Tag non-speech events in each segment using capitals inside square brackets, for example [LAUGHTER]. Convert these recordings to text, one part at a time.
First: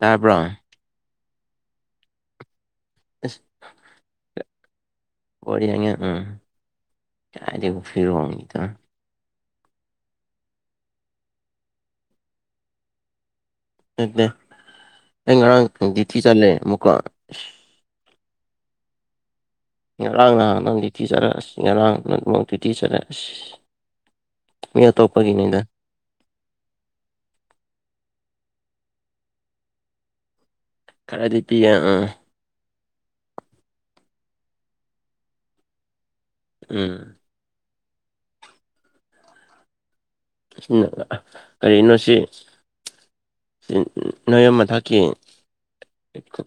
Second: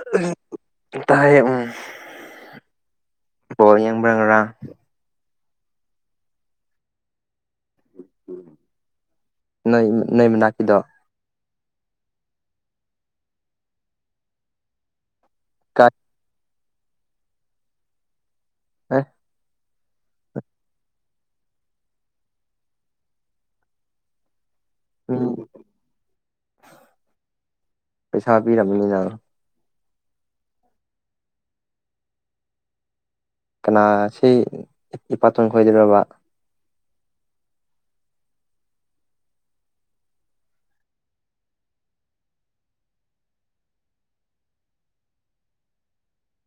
ꯇꯥꯕ꯭ꯔꯣ ꯑ ꯇꯥꯏꯌꯦ ꯎꯝ ꯑꯁ ꯕꯣꯜ ꯌꯦꯡꯕ꯭ꯔꯥꯒ꯭ꯔꯥ ꯔꯤ ꯌꯥꯉꯦ ꯑ ꯀꯥꯗ ꯐꯤꯔꯣ ꯑꯅꯤ ꯇ ꯅꯣꯏ ꯅꯣꯏ ꯃꯅꯥ ꯀꯗꯣ ꯗꯦ ꯑꯩ ꯀꯥꯏ ꯉꯔꯥꯡꯗꯤ ꯊꯤ ꯆꯜꯂꯦ ꯑꯃꯨꯛꯀ ꯑꯁ ꯑ ꯉꯔꯥꯡ ꯅꯍꯥꯛ ꯅꯪꯗꯤ ꯊꯤꯖꯔꯦ ꯑꯁ ꯉꯔꯥꯡ ꯅꯃꯛꯇꯤ ꯊꯤꯖꯔꯦ ꯑꯁ ꯃꯤ ꯎꯝ ꯑꯇꯣꯞꯄꯒꯤꯅꯤꯗ ꯄꯩꯁꯥ ꯄꯤꯔꯝꯅꯤꯅ ꯈꯔꯗꯤ ꯄꯤꯌꯦ ꯑꯥ ꯀꯅꯥ ꯁꯤ ꯏꯄꯥꯇꯣꯟ ꯈꯣꯏꯗꯔꯕ ꯎꯝ ꯀꯔꯤꯅꯣ ꯁꯤ ꯅꯣꯢ ꯃꯊꯛꯀꯤ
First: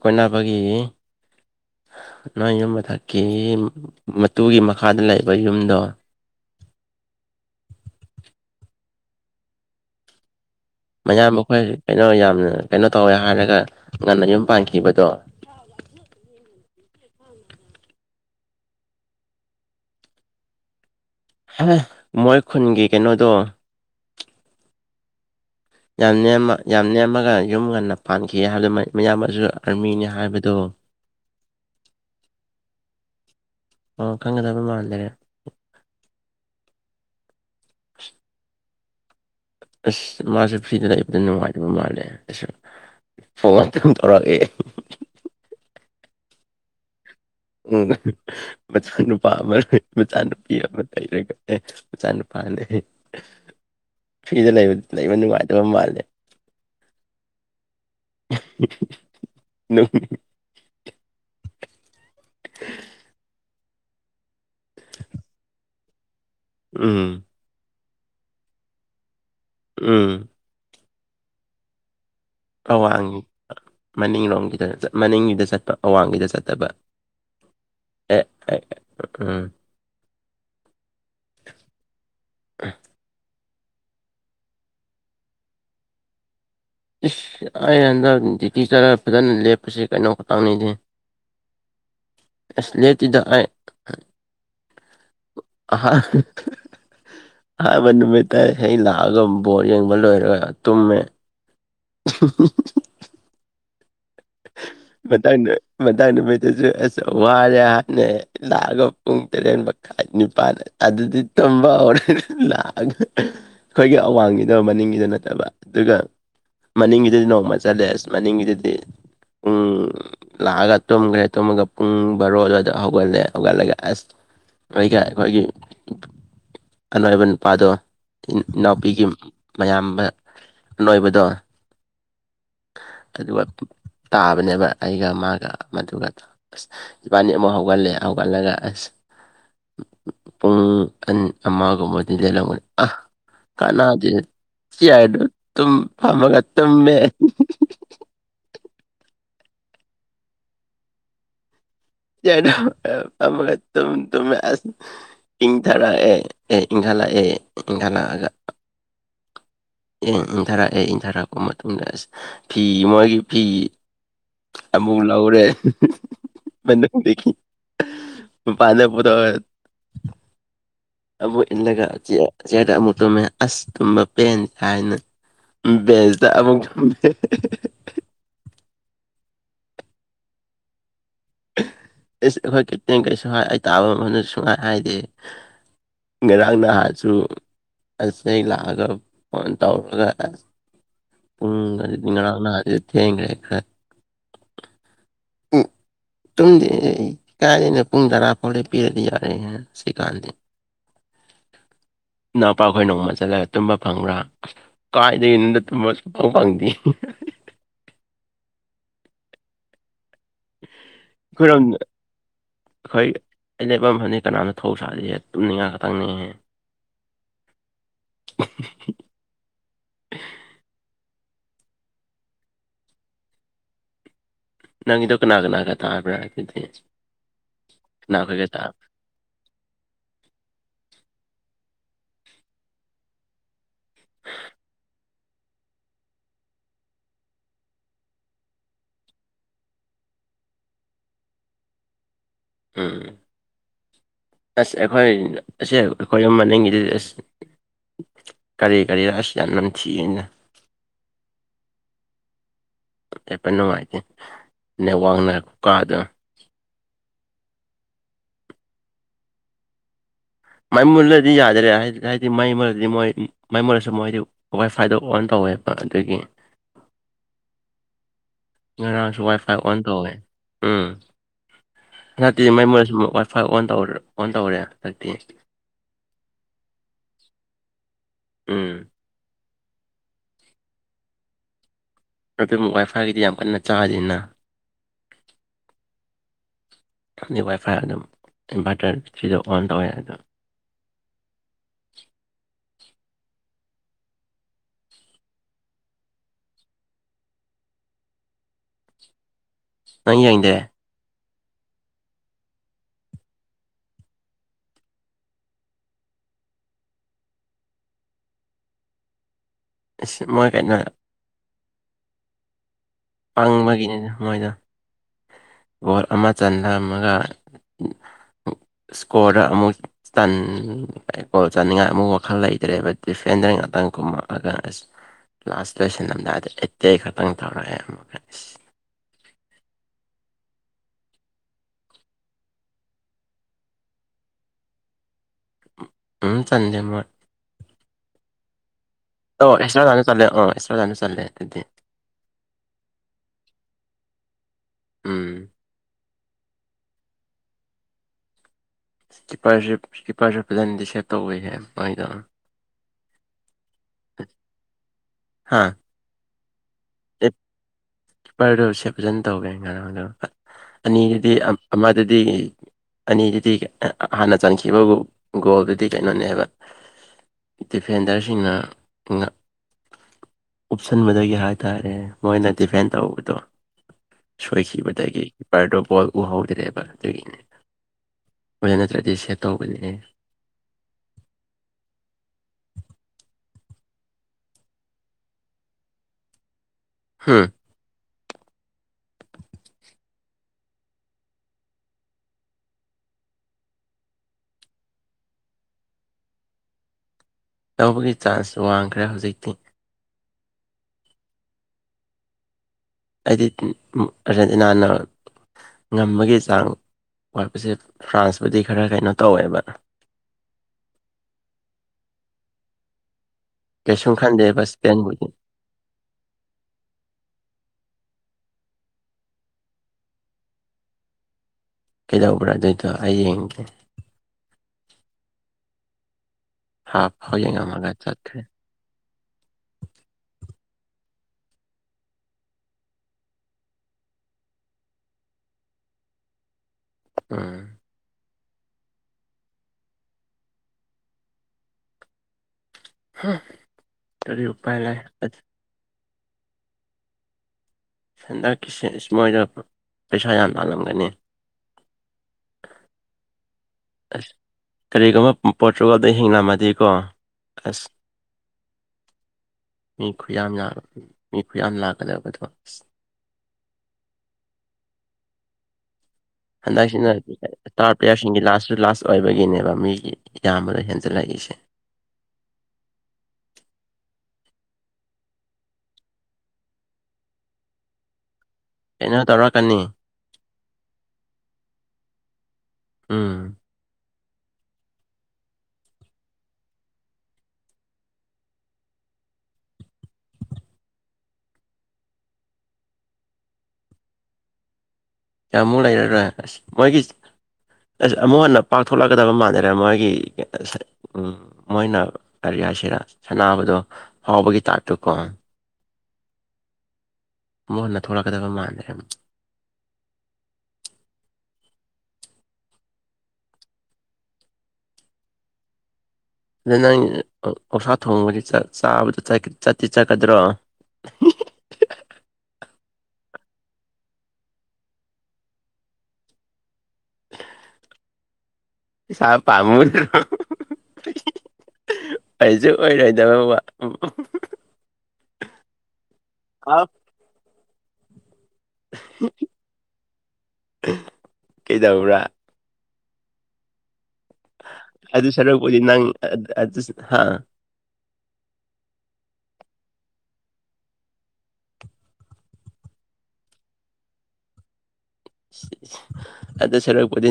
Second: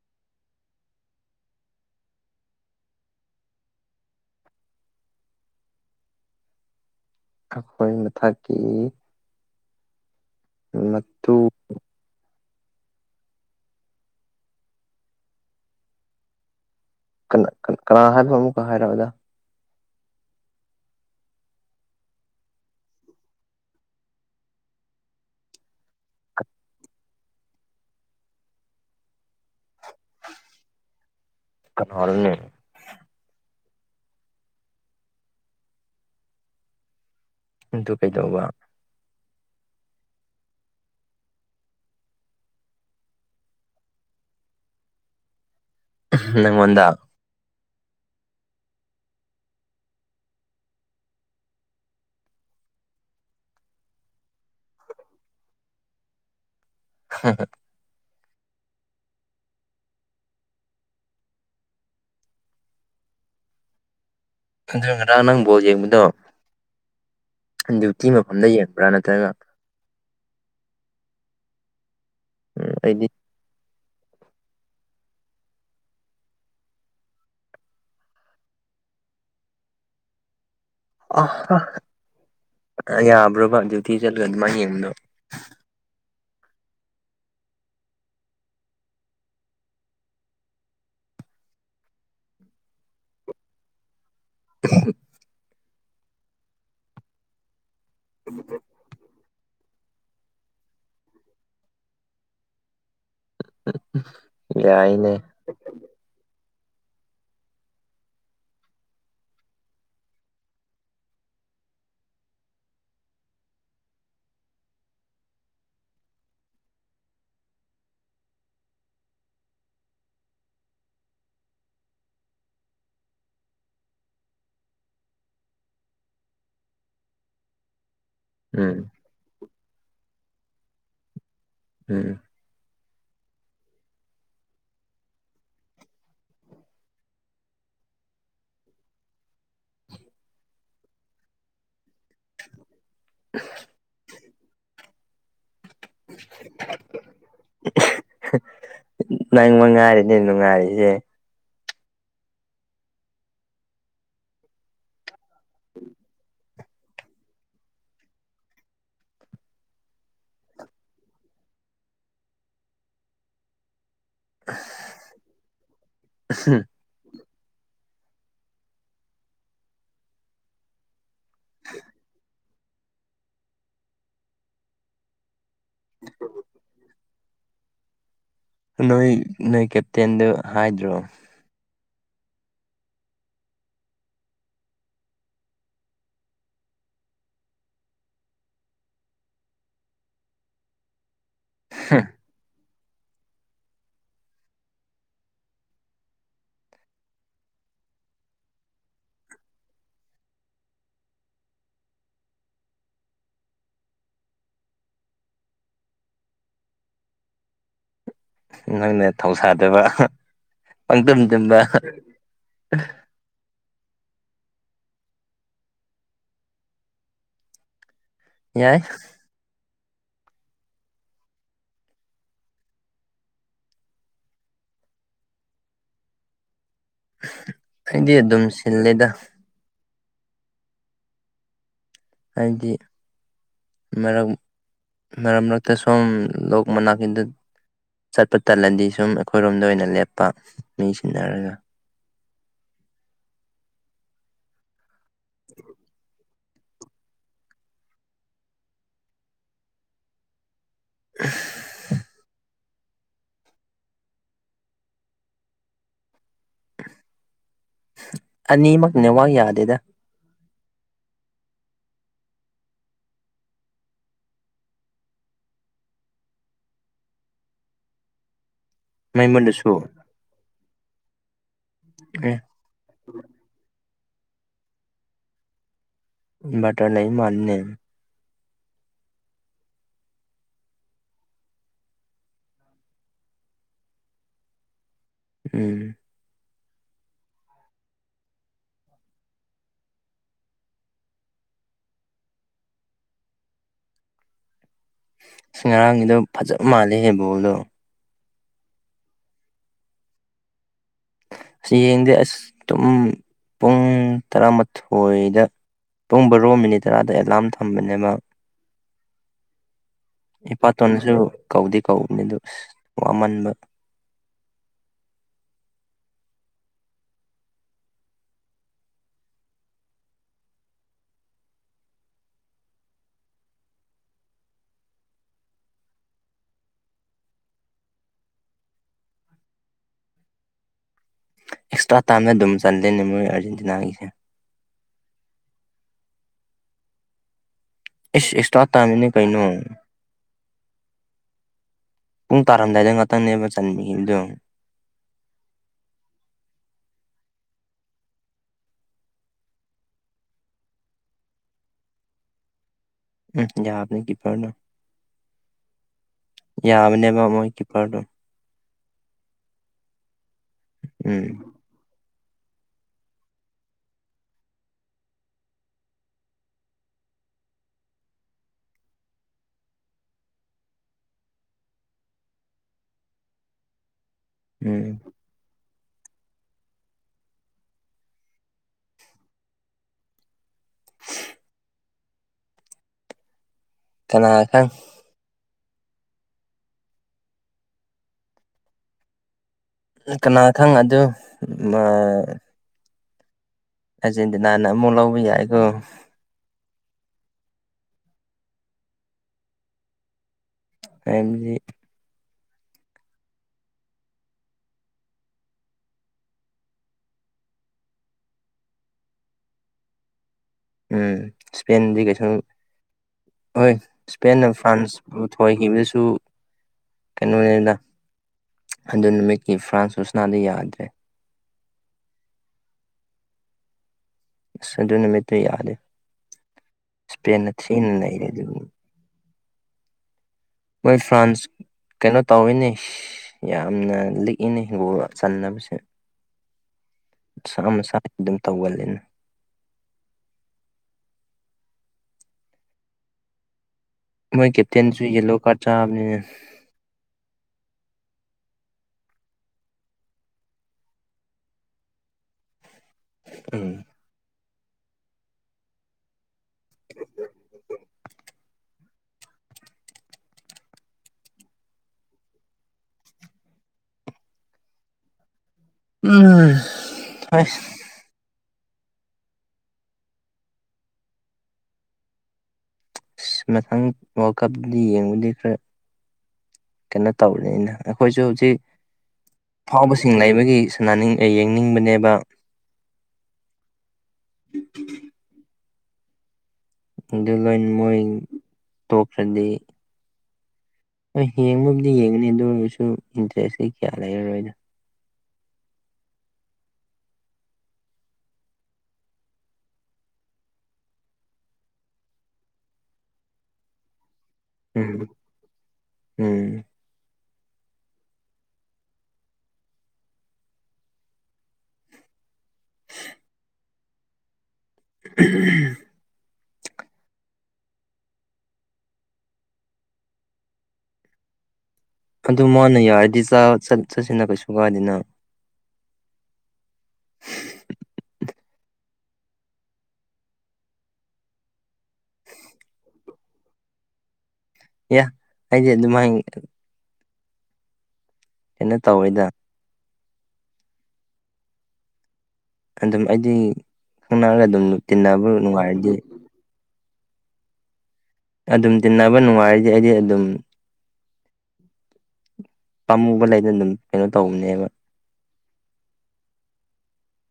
ꯀꯣꯏꯅꯥꯕꯒꯤ ꯅꯣꯏ ꯌꯨꯝ ꯃꯊꯛꯀꯤ ꯃꯇꯨꯒꯤ ꯃꯈꯥꯗ ꯂꯩꯕ ꯌꯨꯝꯗꯣ ꯑꯩꯈꯣꯏ ꯃꯊꯥꯛꯀꯤ ꯃꯌꯥꯝꯕꯨ ꯃꯇꯨ ꯑꯩꯈꯣꯏ ꯀꯩꯅꯣ ꯌꯥꯝꯅ ꯀꯩꯅꯣ ꯇꯧꯋꯦ ꯍꯥꯏꯔꯒ ꯉꯟꯅ ꯌꯨꯝ ꯄꯥꯟꯈꯤꯕꯗꯣ ꯀꯅꯥ ꯍꯥꯏꯅꯣ ꯑꯃꯨꯛꯀ ꯍꯥꯏꯔꯛꯑꯣꯗ ꯃꯣꯏ ꯈꯨꯟꯒꯤ ꯀꯩꯅꯣꯗꯣ ꯌꯥꯝꯅ ꯌꯥꯝ ꯅꯦꯝ ꯑꯃꯒ ꯌꯨꯝ ꯉꯟꯅ ꯄꯥꯟꯈꯤ ꯍꯥꯏꯕꯗꯨ ꯃꯌꯥꯝꯁꯨ ꯑꯥꯔꯃꯤꯅꯤ ꯍꯥꯏꯕꯗꯨ ꯀꯅꯅꯣꯅꯦ ꯑꯣ ꯈꯪꯒꯗꯕ ꯃꯜꯗ꯭ꯔꯦ ꯑꯗꯨ ꯀꯩꯗꯧꯕ ꯑꯁ ꯃꯥꯁꯨ ꯐ꯭ꯔꯤꯗ ꯂꯩꯕꯗ ꯅꯨꯡꯉꯥꯏꯇꯕ ꯃꯥꯜꯂꯦ ꯑꯁ ꯐꯣꯟ ꯑꯗꯨꯝ ꯇꯧꯔꯛꯑꯦ ꯅꯪꯉꯣꯟꯗ ꯎ ꯃꯆꯥꯅꯨꯄꯥ ꯑꯃ ꯃꯆꯥꯅꯨꯄꯤ ꯑꯃ ꯂꯩꯔꯒꯅꯦ ꯃꯆꯥꯅꯨꯄꯥ ꯅꯦꯍꯦ ꯐ꯭ꯤꯗ ꯂꯩ ꯂꯩꯕ ꯅꯨꯡꯉꯥꯏꯇꯕ ꯃꯥꯜꯂꯦ ꯍꯥ ꯍꯥ ꯅꯨꯡ [INAUDIBLE] ꯑꯗꯨ ꯉꯔꯥꯡ ꯅꯪ ꯕꯣꯜ ꯌꯦꯡꯕꯗꯣ ꯎꯝ ꯗ꯭ꯌꯨꯇꯤ ꯃꯐꯝꯗ ꯌꯦꯡꯕ꯭ꯔꯥ ꯅꯠꯇ꯭ꯔꯒ ꯎꯝ ꯎꯝ ꯑꯩꯗꯤ ꯑꯋꯥꯡꯒꯤ ꯃꯅꯤꯡꯂꯣꯝꯒꯤꯗ ꯃꯅꯤꯡꯒꯤꯗ ꯆꯠꯄ ꯑꯋꯥꯡꯒꯤꯗ ꯆꯠꯇꯕ ꯑꯦ ꯎꯝ ꯑ ꯌꯥꯕ꯭ꯔꯣꯕ ꯗ꯭ꯤꯌꯨꯇꯤ ꯆꯠꯂꯒ ꯑꯗꯨꯃꯥꯢ ꯌꯦꯡꯕꯗꯣ ꯏꯁ ꯑꯩ ꯍꯟꯗꯛ ꯗꯤꯇꯤ ꯆꯠꯂ ꯐꯖꯅ ꯂꯦꯞꯄꯁꯤ ꯀꯩꯅꯣ ꯈꯇꯪꯅꯤꯍꯦ ꯑꯁ ꯂꯩꯇꯦꯗ ꯑꯩ ꯑꯍꯥꯟ ꯑꯍꯥꯥꯟꯕ ꯅꯨꯃꯤꯠꯇ ꯑꯩ ꯂꯥꯛꯑꯒꯥ ꯕꯣꯔꯠ ꯌꯦꯡꯕ ꯂꯣꯏꯔꯒ ꯇꯨꯝꯃꯦ [UNINTELLIGIBLE] [INAUDIBLE] [UNINTELLIGIBLE] ꯌꯥꯏꯅꯦ ꯃꯇꯥꯡ ꯅꯨꯃꯤꯠꯇꯁꯨ ꯑꯁ ꯋꯥꯔꯦ ꯍꯥꯟꯅ ꯂꯥꯛꯑꯒ ꯄꯨꯡ ꯇꯔꯦꯠꯃ [UNINTELLIGIBLE] ꯑꯩꯈꯣꯏꯒꯤ ꯑꯋꯥꯡꯒꯤꯗ ꯃꯅꯤꯡꯒꯤꯗ ꯅꯛꯅꯕ ꯑꯗꯨꯒ ꯃꯅꯤꯡꯒꯤꯗꯨꯗꯤ ꯅꯣꯡꯃ ꯆꯠꯂꯦ ꯑꯁ ꯃꯅꯤꯡꯒꯤꯗꯨꯗꯤ ꯄꯨꯡ [UNINTELLIGIBLE] ꯂꯥꯛꯑꯒ ꯇꯨꯝꯈ꯭ꯔꯦ ꯇꯨꯝꯃꯒ ꯄꯨꯡ ꯕꯥꯔꯣ ꯑꯗꯨꯋꯥꯗ ꯍꯧꯒꯠꯂꯦ ꯍꯧꯒꯠꯂꯒ ꯑꯁ ꯑꯩꯒ ꯑꯩꯈꯣꯏꯒꯤ ꯑꯅꯣꯏꯕ ꯅꯨꯄꯥꯗꯣ ꯎꯝ ꯏꯅꯥꯎꯄꯤꯒꯤ ꯃꯌꯥꯝꯕ ꯑꯅꯣꯏꯕꯗꯣ ꯎꯝ ꯑꯗꯨꯒ ꯇꯥꯕꯅꯦꯕ ꯑꯩꯒ ꯃꯥꯒ ꯑꯃꯗꯨꯒ ꯢꯕꯥꯟꯅꯤ ꯑꯃꯨꯛ ꯍꯧꯒꯠꯂꯦ ꯍꯧꯒꯥꯟꯂꯒ ꯄꯨꯡ ꯑꯃꯒꯨꯝꯕꯗꯤ ꯂꯩꯔꯝꯒꯅꯤ ꯑꯥ ꯀꯅꯥꯗꯤ ꯁꯤ ꯍꯥꯏꯗꯣ ꯇꯨꯝ ꯐꯝꯃꯒ ꯇꯨꯝꯃꯦ ꯅꯪ ꯃ ꯉꯥꯏꯔꯤꯅꯦ ꯅꯨꯡꯉꯥꯏꯔꯤꯁꯦ [UNINTELLIGIBLE] ꯏꯪꯊꯔꯑ ꯑꯦ ꯏꯪꯘꯂ ꯑꯦ ꯏꯪꯘꯂꯒ ꯑꯦ ꯏꯪꯊꯔꯛꯑꯦ ꯏꯪꯊꯔꯛꯄ ꯃꯇꯨꯡꯗ ꯑꯁ ꯐꯤ ꯃꯣꯏꯒꯤ ꯐꯤ ꯑꯃꯨ ꯂꯧꯔꯦ [UNINTELLIGIBLE] [UNINTELLIGIBLE] ꯑꯃꯨꯕꯨꯛ ꯏꯜꯂꯒ ꯆꯦꯗ ꯑꯃꯨꯛ ꯇꯨꯝꯃꯦ ꯑꯁ ꯇꯨꯝꯕ ꯄꯦꯟ ꯍꯥꯏꯅ [UNINTELLIGIBLE] ꯅꯣꯏ ꯅꯣꯏ ꯀꯦꯞꯇꯦꯟꯗꯨ ꯍꯥꯏꯗ꯭ꯔꯣ ꯑꯩꯈꯣꯏ ꯀꯤꯠꯅꯦ ꯀꯩꯁꯨ ꯍꯥꯏ ꯑꯩ ꯇꯥꯕ ꯃꯗ ꯁꯨꯡꯉꯥꯏ ꯍꯥꯏꯗꯤ ꯉꯔꯥꯡ ꯅꯍꯥꯁꯨ ꯑꯁ ꯑꯩ ꯂꯥꯛꯑꯒ ꯐꯣꯟ ꯇꯧꯔꯒ ꯄꯨꯡꯗꯤꯗꯤꯉꯅ [UNINTELLIGIBLE] ꯊꯦꯪꯈꯔ꯭ꯦ ꯈꯔꯗꯤ ꯇꯨꯡꯗꯤ ꯀꯥꯏꯗꯅ ꯄꯨꯡ ꯇꯔꯥ ꯐꯥꯎꯗꯤ ꯄꯤꯔꯗꯤ ꯌꯥꯔꯦ ꯁꯤꯀꯥꯟꯗꯤ [INAUDIBLE] ꯏꯅꯥꯎꯄꯥ ꯑꯩꯈꯣꯏ ꯅꯣꯡꯃ ꯆꯠꯂꯒ ꯇꯨꯝꯕ ꯐꯪꯕ꯭ꯔꯥ ꯀꯥꯏꯗꯒꯤꯅꯗ ꯇꯨꯝꯕꯁꯨꯐꯥꯎ ꯐꯪꯗꯦ ꯅꯣꯏꯅ ꯊꯧꯁꯥꯗꯕ ꯄꯪꯗꯝꯝ ꯇꯝꯕ ꯑꯩꯈꯣꯏꯔꯣꯝ ꯑꯩꯈꯣꯏ ꯂꯩꯦꯞꯐꯝ ꯃꯐꯝꯅꯤ ꯀꯅꯥꯅ ꯊꯧ ꯁꯥꯔꯤꯍꯦ ꯇꯨꯝꯅꯤꯡꯉꯥꯏ ꯈꯛꯇꯪꯅꯦꯍꯦ ꯌꯥꯏ ꯅꯪꯒꯤꯗꯣ ꯀꯅꯥ ꯀꯅꯒꯥ ꯇꯥꯕꯔꯥ [UNINTELLIGIBLE] ꯑꯩꯗꯤ ꯑꯗꯨꯝ ꯁꯤꯜꯂꯦꯗ ꯍꯥꯏꯗꯤ ꯃꯔꯛ ꯃꯔꯛ ꯃꯔꯛꯇ ꯁꯨꯝ ꯂꯣꯛ ꯃꯅꯥꯛꯀꯤꯗ ꯆꯠꯄ ꯇꯜꯂꯗꯤ ꯁꯨꯝ ꯑꯩꯈꯣꯏꯔꯣꯝꯗ ꯑꯣꯏꯅ ꯂꯦꯞꯄ ꯃꯤ ꯁꯤꯟꯅꯔꯒ ꯎꯝ ꯑꯁ ꯑꯩꯈꯣꯏ ꯑꯁ ꯑꯩꯈꯣꯏ ꯑꯃꯨꯝ ꯃꯅꯤꯡꯒꯤꯗꯨꯗꯤ ꯑꯁ ꯀꯔꯤ ꯀꯔꯤ ꯑꯥꯁ ꯌꯥꯝ ꯅꯝꯊꯤ ꯑꯩꯅ [INAUDIBLE] ꯍꯥꯏꯐꯠ ꯅꯨꯡꯉꯥꯏꯇꯦ ꯅꯦ ꯋꯥꯛꯅ ꯀꯀꯥꯗ ꯑꯅꯤꯃꯛ ꯅꯦꯋꯥꯛ ꯌꯥꯗꯦꯗ ꯃꯥꯏ ꯃꯨꯜꯂꯗꯤ ꯌꯥꯗ꯭ꯔꯦ ꯍꯥꯏꯗꯤ ꯃꯥꯏ ꯃꯨꯔꯗꯤ ꯃꯣꯏ ꯃꯥꯏ ꯃꯨꯔꯁꯨ ꯃꯣꯏꯗꯤ ꯋꯥꯏꯐꯥꯏꯗꯣ ꯑꯣꯟ ꯇꯧꯋꯦꯕ ꯑꯗꯨꯒꯤ ꯉꯔꯥꯡꯁꯨ ꯋꯥꯏ ꯐꯥꯏ ꯃꯩꯃꯜꯗꯁꯨ ꯑꯣꯟ ꯇꯧꯋꯦ ꯎꯝ ꯑꯦ ꯅꯠꯇꯦ ꯃꯩ ꯃꯨꯔꯁꯨ ꯋꯥꯏ ꯐꯥꯏꯚ ꯑꯣꯟ ꯇꯧꯔ ꯑꯣꯟ ꯇꯧꯔꯦ ꯑꯥꯇꯤ ꯏꯟꯕꯥꯏꯇꯔ ꯂꯩ ꯃꯥꯥꯟꯅꯦ ꯎꯝ ꯑꯗꯨꯝ ꯋꯥꯏꯐꯥꯏꯒꯤꯗꯤ ꯌꯥꯝ ꯀꯟꯅ ꯆꯥꯗꯦꯅ ꯎꯝ ꯑꯃꯗꯤ ꯋꯥꯏꯐꯥꯏ ꯑꯗꯨꯝ ꯏꯟꯚꯔꯇꯔ ꯁꯤꯗ ꯑꯣꯟ ꯇꯧꯋꯦ ꯑꯗꯣ ꯑ ꯉꯔꯥꯡꯒꯤꯗꯣ ꯐꯖꯕ ꯃꯥꯜꯂꯦ ꯍꯦ ꯕꯣꯜꯗꯣ ꯅꯪ ꯌꯦꯡꯗꯦ ꯑꯁꯤ ꯌꯦꯡꯗꯦ ꯑꯁ ꯇꯨꯝ ꯄꯨꯡ ꯇꯔꯥꯃꯥꯊꯣꯏꯗ ꯄꯨꯡ ꯃꯤꯅꯤꯠ ꯇꯔꯥꯗ ꯑꯦꯂꯥꯔꯝ ꯊꯝꯕꯅꯦꯕ ꯑꯁ ꯃꯣꯏ ꯀꯩꯅꯣ ꯏꯄꯥꯇꯣꯟꯁꯨ ꯀꯧꯗꯦ ꯀꯧꯕꯅꯤ ꯑꯗꯨ ꯋꯥꯃꯟꯕ ꯄꯪꯕꯒꯤꯅꯤ ꯃꯣꯏꯗ ꯑꯣꯔ ꯑꯃ ꯆꯟꯅꯔꯝꯃꯒ ꯏꯁꯀꯣꯔꯗ ꯑꯃꯨꯛ ꯏꯁꯇꯟ ꯒꯣꯜ ꯆꯥꯅꯤꯡꯉꯥꯏ ꯑꯃꯨꯛ ꯋꯥꯈꯜ ꯂꯩꯇ꯭ꯔꯦꯕ ꯗꯤꯐꯦꯟꯗꯔ ꯉꯥꯛꯇꯪ ꯀꯨꯝꯃꯛꯑꯒ ꯑꯁ ꯂꯥꯁ ꯂꯣꯏꯁꯟ ꯑꯝꯗꯥꯏꯗ ꯑꯩꯠꯇꯦ ꯈꯛꯇꯪ ꯇꯧꯔꯛꯑꯦ ꯃꯣꯢ ꯑꯁ ꯑꯦꯛꯁꯇ꯭ꯔꯥ ꯇꯥꯏꯝꯅ ꯑꯗꯨꯝ ꯆꯜꯂꯦꯅꯦ ꯃꯣꯏ ꯑꯥꯖꯦꯟꯇꯤꯅꯥꯒꯤꯁꯦ ꯎꯝ ꯆꯟꯗꯦ ꯃꯣꯏ ꯏꯁ ꯑꯦꯛꯁꯇ꯭ꯔꯥ ꯇꯥꯢꯝꯅꯤꯅꯦ ꯑꯣ ꯑꯦꯁ꯭ꯔꯥꯒꯗ ꯆꯠꯂꯦ ꯑꯣ ꯑꯦꯁ꯭ꯔꯥꯒꯗ ꯆꯂꯦ ꯑꯩꯗꯤ ꯄꯨꯡ ꯇꯥꯔꯥꯝꯗꯥꯏꯗ ꯉꯥꯛꯇꯪꯅꯦꯕ ꯆꯥꯟꯕꯤꯈꯤꯕꯗꯣ ꯎꯝ ꯀꯤꯞꯄꯔꯁꯤꯞ ꯀꯤꯞꯄꯔꯁꯤꯞ ꯐꯖꯅꯗꯤ ꯁꯦꯞ ꯇꯧꯋꯤꯍꯦ ꯃꯥꯏꯗꯣ ꯎꯝ ꯌꯥꯕꯅꯤ ꯀꯤꯄ꯭ꯔꯗꯣ ꯍꯥꯥ ꯌꯥꯕꯅꯦꯕ ꯃꯣꯢ ꯀꯤꯄ꯭ꯔꯗꯣ ꯀꯤꯄꯔꯗꫭ ꯁꯦ ꯐꯖꯅ ꯇꯧꯋꯦ ꯉꯔꯥꯡ ꯑꯗ ꯎꯝ ꯑꯅꯤꯗꯨꯗꯤ ꯑꯃꯗꯨꯗꯤ ꯑꯅꯤꯗꯨꯗꯤ ꯍꯥꯟꯅ ꯆꯟꯈꯤꯕ ꯒꯣꯜꯗꯨꯗꯤ ꯀꯩꯅꯣꯅꯦꯕ ꯗꯤꯐꯦꯟꯗꯔꯁꯤꯡꯅ ꯎꯞꯁꯟꯕꯗꯒꯤ ꯍꯥꯏꯇꯥꯔꯦ ꯃꯣꯏꯅ ꯗꯤꯐꯦꯟ ꯇꯧꯕꯗꯣ ꯎꯝ ꯁꯣꯏꯈꯤꯕꯗꯒꯤ ꯀꯤꯄꯔꯗꯨꯣ ꯕꯣꯜ ꯎꯍꯧꯗ꯭ꯔꯦꯕ ꯑꯗꯨꯒꯤꯅꯦ ꯑꯗꯨꯗ ꯅꯠꯇ꯭ꯔꯗꯤ ꯁꯦꯠ ꯇꯧꯕꯅꯦ ꯀꯅꯥ ꯈꯪ ꯍꯥꯝ ꯀꯅꯥ ꯈꯪ ꯑꯗꯨ ꯑꯥꯔꯖꯦꯟꯇꯤꯅꯥꯅ ꯑꯃꯨꯛ ꯂꯧꯕ ꯌꯥꯏꯀꯣ ꯇꯧꯕꯒꯤ ꯆꯥꯟꯁꯁꯨ ꯋꯥꯡꯈ꯭ꯔꯦ ꯍꯧꯖꯤꯛꯇꯤ ꯑꯦꯟꯗꯤ ꯑꯩꯗꯤ ꯑꯥꯔꯖꯦꯟꯇꯤꯅꯥꯅ ꯉꯝꯕꯒꯤ ꯆꯥꯡ ꯋꯥꯠꯄꯁꯦ ꯐ꯭ꯔꯥꯟꯁꯄꯨꯗꯤ ꯈꯔ ꯀꯩꯅꯣ ꯇꯧꯋꯦꯕ ꯎꯝ ꯏꯁꯄꯦꯟꯗꯤ ꯀꯩꯁꯨ ꯍꯣꯏ ꯀꯩꯁꯨꯝ ꯏꯁꯄꯦꯟꯅ ꯈꯟꯗꯦꯕ ꯐ꯭ꯔꯥꯟꯁ ꯏꯁꯄꯦꯟꯕꯨꯗꯤ ꯍꯣꯏ ꯍꯅꯁꯨ ꯀꯩꯅꯣꯅꯤꯗ ꯑꯗꯨ ꯅꯨꯃꯤꯠꯀꯤ ꯐ꯭ꯔꯥꯟꯁ ꯔꯨꯁꯅꯥꯗꯨ ꯌꯥꯗ꯭ꯔꯦ ꯀꯩꯗꯧꯕ꯭ꯔ ꯑꯗꯨꯏꯗꯣ ꯑꯩ ꯌꯦꯡꯒꯦ ꯑꯁ ꯑꯗꯨ ꯅꯨꯃꯤꯠꯇꯨ ꯌꯥꯔꯦ ꯍꯥꯞ ꯐꯥꯎ ꯏꯁꯄꯦꯟꯅ ꯊꯤꯅ ꯌꯦꯡꯉꯝꯃꯒ ꯅꯩꯔꯦ ꯆꯠꯈ꯭ꯔꯦ ꯑꯗꯨ ꯃꯣꯏ ꯐ꯭ꯔꯥꯟꯁ ꯀꯩꯅꯣ ꯇꯧꯔꯤꯅꯦ ꯌꯥꯝꯅ ꯂꯤꯛꯏꯅꯦ ꯍꯤꯡꯒꯣꯜ ꯆꯟꯅꯕꯁꯦ ꯎꯝ ꯁꯥꯥꯅꯁꯥ ꯑꯗꯨꯝ ꯇꯧꯒꯜꯂꯤꯅ ꯍꯥꯥ ꯃꯣꯏ ꯀꯦꯞꯇꯦꯟꯁꯨ ꯌꯦꯜꯂꯣ ꯀꯥꯔꯠ ꯆꯥꯕꯅꯤꯅꯦ ꯍꯟꯗꯛꯀꯤ ꯏꯁ ꯃꯗ ꯄꯩꯁꯥ ꯌꯥꯝ ꯂꯥꯜꯂꯝꯒꯅꯤ ꯎꯝ ꯑꯁ ꯀꯔꯤꯒꯨꯝꯕ ꯄꯣꯠꯇ꯭ꯔꯨꯒ ꯑꯗꯨ ꯍꯤꯡꯅꯝꯃꯦ ꯗꯀꯣ ꯑꯁ ꯃꯤ ꯈꯨꯌꯥꯝ ꯂ ꯃꯤ ꯈꯨꯌꯥꯝ ꯂꯥꯛꯀꯗꯕꯗꯣ ꯑꯁ ꯎꯝ ꯍꯟꯗꯁꯤ ꯑꯁ ꯇꯥꯔ ꯄ꯭ꯂꯦꯌꯥꯔꯁꯤꯡꯒꯤ ꯂꯥꯁꯁꯨ ꯂꯥꯁ ꯑꯣꯏꯕꯒꯤꯅꯦꯕ ꯃꯤꯒꯤ ꯏꯌꯥꯝꯕꯗ ꯍꯦꯟꯖꯜꯂꯛꯏꯁꯦ ꯑ ꯃꯊꯪ ꯋꯥꯔꯜ ꯀꯞꯇꯗꯤ ꯌꯦꯡꯕꯗꯤ ꯈꯔ ꯀꯩꯅꯣ ꯇꯧꯔꯤꯅꯤꯅ ꯑꯩꯈꯣꯏꯁꯨ ꯍꯧꯖꯤꯛ ꯀꯩꯅꯣ ꯇꯧꯔꯛꯀꯅꯤ ꯏꯁꯤꯡ ꯂꯩꯕꯒꯤ ꯁꯅꯥꯅꯤꯡ ꯌꯦꯡꯅꯤꯡꯕꯅꯦꯕ ꯎꯝ UNINTELLIGIBLE ꯑꯗꯨ ꯂꯣꯏ ꯃꯣꯏ ꯇꯣꯞ꯭ꯔꯗꯤ ꯍꯣꯏ ꯌꯦꯡꯕꯕꯨꯗꯤ ꯌꯦꯡꯒꯅꯤ ꯑꯗꯨ ꯑꯣꯏꯔꯒꯁꯨ ꯏꯟꯇꯔꯦꯁꯇꯤ ꯀꯌꯥ ꯂꯩꯔꯔꯣꯏꯅꯣ ꯀꯃꯨꯛ ꯂꯩꯔꯔꯣꯏ ꯑꯁ ꯃꯣꯏꯒꯤ ꯑꯁ ꯑꯃꯨꯛ ꯍꯟꯅ ꯄꯥꯛꯊꯣꯛꯂꯛꯀꯗꯕ ꯃꯥꯟꯅꯔꯦ ꯃꯣꯏꯒꯤ ꯎ ꯃꯣꯏꯅ ꯑꯔꯤꯌꯥꯁꯤꯗ ꯁꯥꯟꯅꯕꯗꯣ ꯍꯥꯎꯕꯒꯤ ꯎꯝ ꯇꯥꯏꯞꯇꯣꯀꯣ ꯎꯝ ꯑꯃꯨꯛ ꯍꯟꯅ ꯊꯣꯛꯂꯛꯀꯗꯕ ꯃꯥꯟꯗ꯭ꯔꯦ ꯎ ꯑꯗ ꯅꯪ ꯑꯣꯁꯥ ꯊꯣꯡꯕꯒꯤ ꯆꯥꯕꯗ ꯆꯠꯇꯤ ꯆꯠꯀꯗ꯭ꯔꯣ ꯑꯗꯨ ꯃꯥꯅ ꯌꯥꯔꯗꯤ ꯆ ꯆꯠ ꯆꯠꯁꯤꯅ ꯀꯩꯁꯨ ꯀꯥꯏꯗꯅ ꯁꯥ ꯄꯥꯃ ꯑꯩꯁꯨ ꯑꯣꯏꯔꯣꯏꯗꯕ ꯌꯥ ꯍꯥꯏꯗꯤ ꯑꯗꯨꯝ ꯍꯥꯏꯒꯦ ꯑꯥꯎ ꯀꯦꯩꯅꯣ ꯇꯧꯋꯣꯏꯗ ꯀꯩꯗꯧꯕ꯭ꯔꯥ ꯑꯗꯨꯝ ꯑꯩꯗꯤ ꯈꯪꯅꯔꯒ ꯑꯗꯨꯝ ꯇꯤꯟꯅꯕ ꯑꯗꯨ ꯁꯔꯨꯛꯄꯨꯗꯤ ꯅꯨꯡꯉꯥꯏꯔꯗꯤ ꯅꯪ ꯍꯥ ꯑꯗꯨꯝ ꯇꯤꯟꯅꯕ ꯅꯨꯡꯉꯥꯏꯔꯤꯗꯤ ꯑꯩꯗꯤ ꯑꯗꯨꯝ ꯄꯥꯝꯃꯨꯕ ꯂꯩꯅ ꯑꯗꯨꯝ ꯀꯩꯅꯣ ꯇꯧꯕꯅꯦꯕ ꯑꯗꯨꯗ ꯁꯔꯛꯄꯗꯤ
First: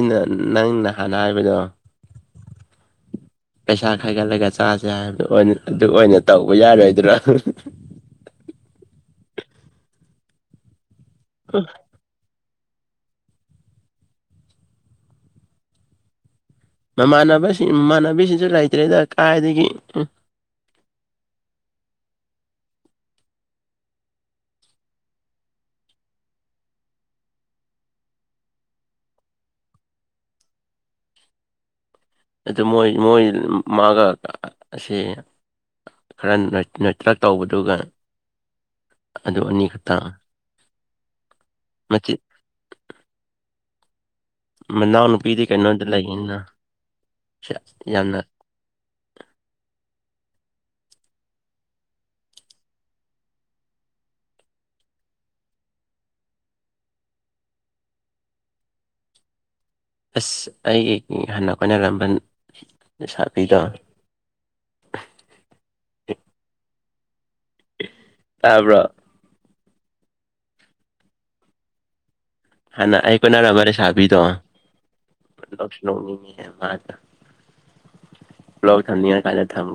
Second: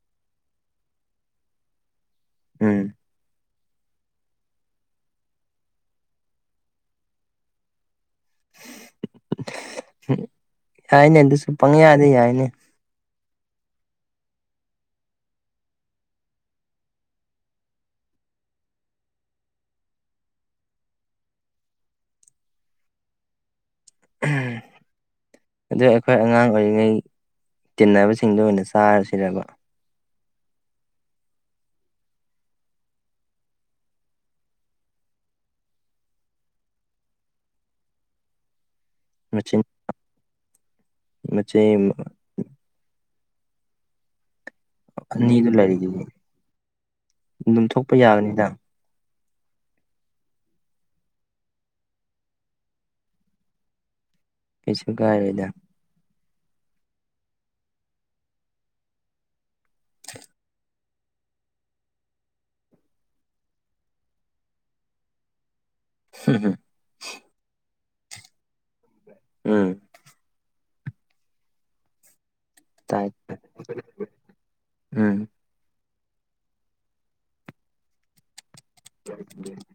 ꯅꯪꯅ ꯍꯥꯟꯅ ꯍꯥꯏꯕꯗꯣ ꯎꯝ ꯄꯩꯁꯥ ꯈꯥꯏꯒꯠꯂꯒ ꯆꯥꯁꯦ ꯍꯥꯏꯕꯗ ꯑꯗꯨ ꯑꯣꯏꯅ ꯇꯧꯕ ꯌꯥꯔꯣꯏꯗꯅ ꯌꯥꯏꯅꯦ ꯑꯗꯨꯁꯨ ꯄꯪ ꯌꯥꯗꯦ ꯌꯥꯏꯅꯦ ꯃꯃꯥꯟꯅꯕꯁꯤꯡ ꯃꯃꯥꯟꯅꯕꯤꯁꯤꯡꯁꯨ ꯂꯩꯇ꯭ꯔꯦꯗ ꯀꯥꯏꯗꯒꯤ ꯎꯝ ꯑꯗꯨꯗ ꯑꯩꯈꯣꯏ ꯑꯉꯥꯡ ꯑꯣꯏꯔꯤꯉꯩ ꯇꯤꯟꯅꯕꯁꯤꯡꯗꯣ ꯑꯣꯏꯅ ꯆꯥꯔꯁꯤꯔꯕ ꯑꯗꯨ ꯃꯣꯏ ꯃꯣꯏ ꯃꯥꯒ ꯑꯁꯤꯦ ꯈꯔ ꯅꯠꯇ꯭ꯔ ꯇꯧꯕꯗꯨꯒ ꯑꯗꯨ ꯃꯆꯤꯟ ꯑꯅꯤꯈꯛꯇ ꯃꯆꯩ ꯃꯆꯤ ꯃꯅꯥꯎ ꯅꯨꯄꯤꯗꯤ ꯑꯅꯤꯗꯨ ꯀꯩꯅꯣꯗ ꯂꯩꯔꯤꯗꯨꯗꯤ ꯂꯩꯒꯅꯤꯅ ꯑꯗꯨꯝ ꯊꯣꯛꯄ ꯌꯥꯝꯅ ꯌꯥꯒꯅꯤꯗ ꯀꯩꯁꯨ ꯀꯥꯏꯔꯦꯗ ꯑꯁ ꯑꯩꯒꯤ ꯍꯥꯟꯅ ꯑꯩꯈꯣꯏꯅꯔꯝꯕꯟ ꯁꯥꯕꯤꯗꯣ ꯁꯤ ꯍꯦ ꯇꯥꯕ꯭ꯔꯣ ꯎꯝ ꯍꯅ ꯇꯥꯏ ꯑꯀꯣꯏꯅꯔ ꯑꯔ ꯁꯥꯥꯕꯤꯗ ꯎꯝ ꯂꯂꯣ ꯊꯝꯗꯤ ꯀꯂ ꯊꯒ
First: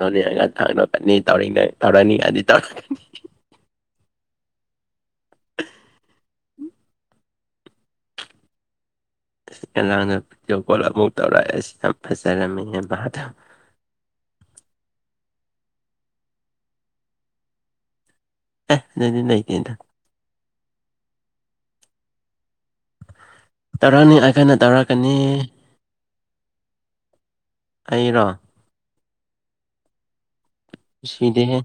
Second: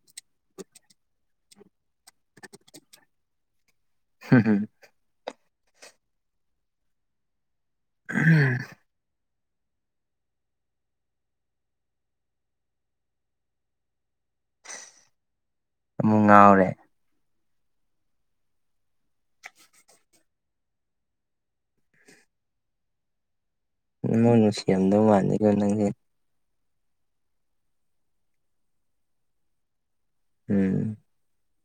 ꯇꯧꯅꯤꯒ ꯊꯥꯡꯅꯕꯀꯅꯤ ꯇꯧ ꯇꯧꯔꯅꯤꯒꯗꯤ ꯇꯧꯔꯛꯅꯤ ꯍꯝ ꯍꯝ ꯎꯝ ꯎꯝ ꯑꯉꯥꯡꯗ ꯚꯤꯗꯤꯑꯣ ꯀꯣꯜ ꯑꯃꯨꯛ ꯇꯧꯔꯛꯑꯦ ꯑꯁꯤ ꯌꯥꯝ ꯐꯖꯔꯝꯃꯤꯅꯦꯗ ꯑꯃꯨꯛ ꯉꯥꯎꯔꯦ ꯑꯦ ꯅꯪꯅꯦꯏꯇꯦ ꯅ ꯇꯧꯔꯛꯅꯤꯡꯉ ꯃꯣꯏ ꯀꯥꯟꯗ ꯅꯨꯡꯁꯤ ꯌꯥꯝꯗꯧ ꯇꯧꯔꯛꯀꯅꯤ ꯋꯥꯅꯤꯦ ꯀꯩꯅꯣ ꯅꯪꯁꯦ ꯑꯩꯅ ꯎꯝ ꯇꯁꯤꯗꯦ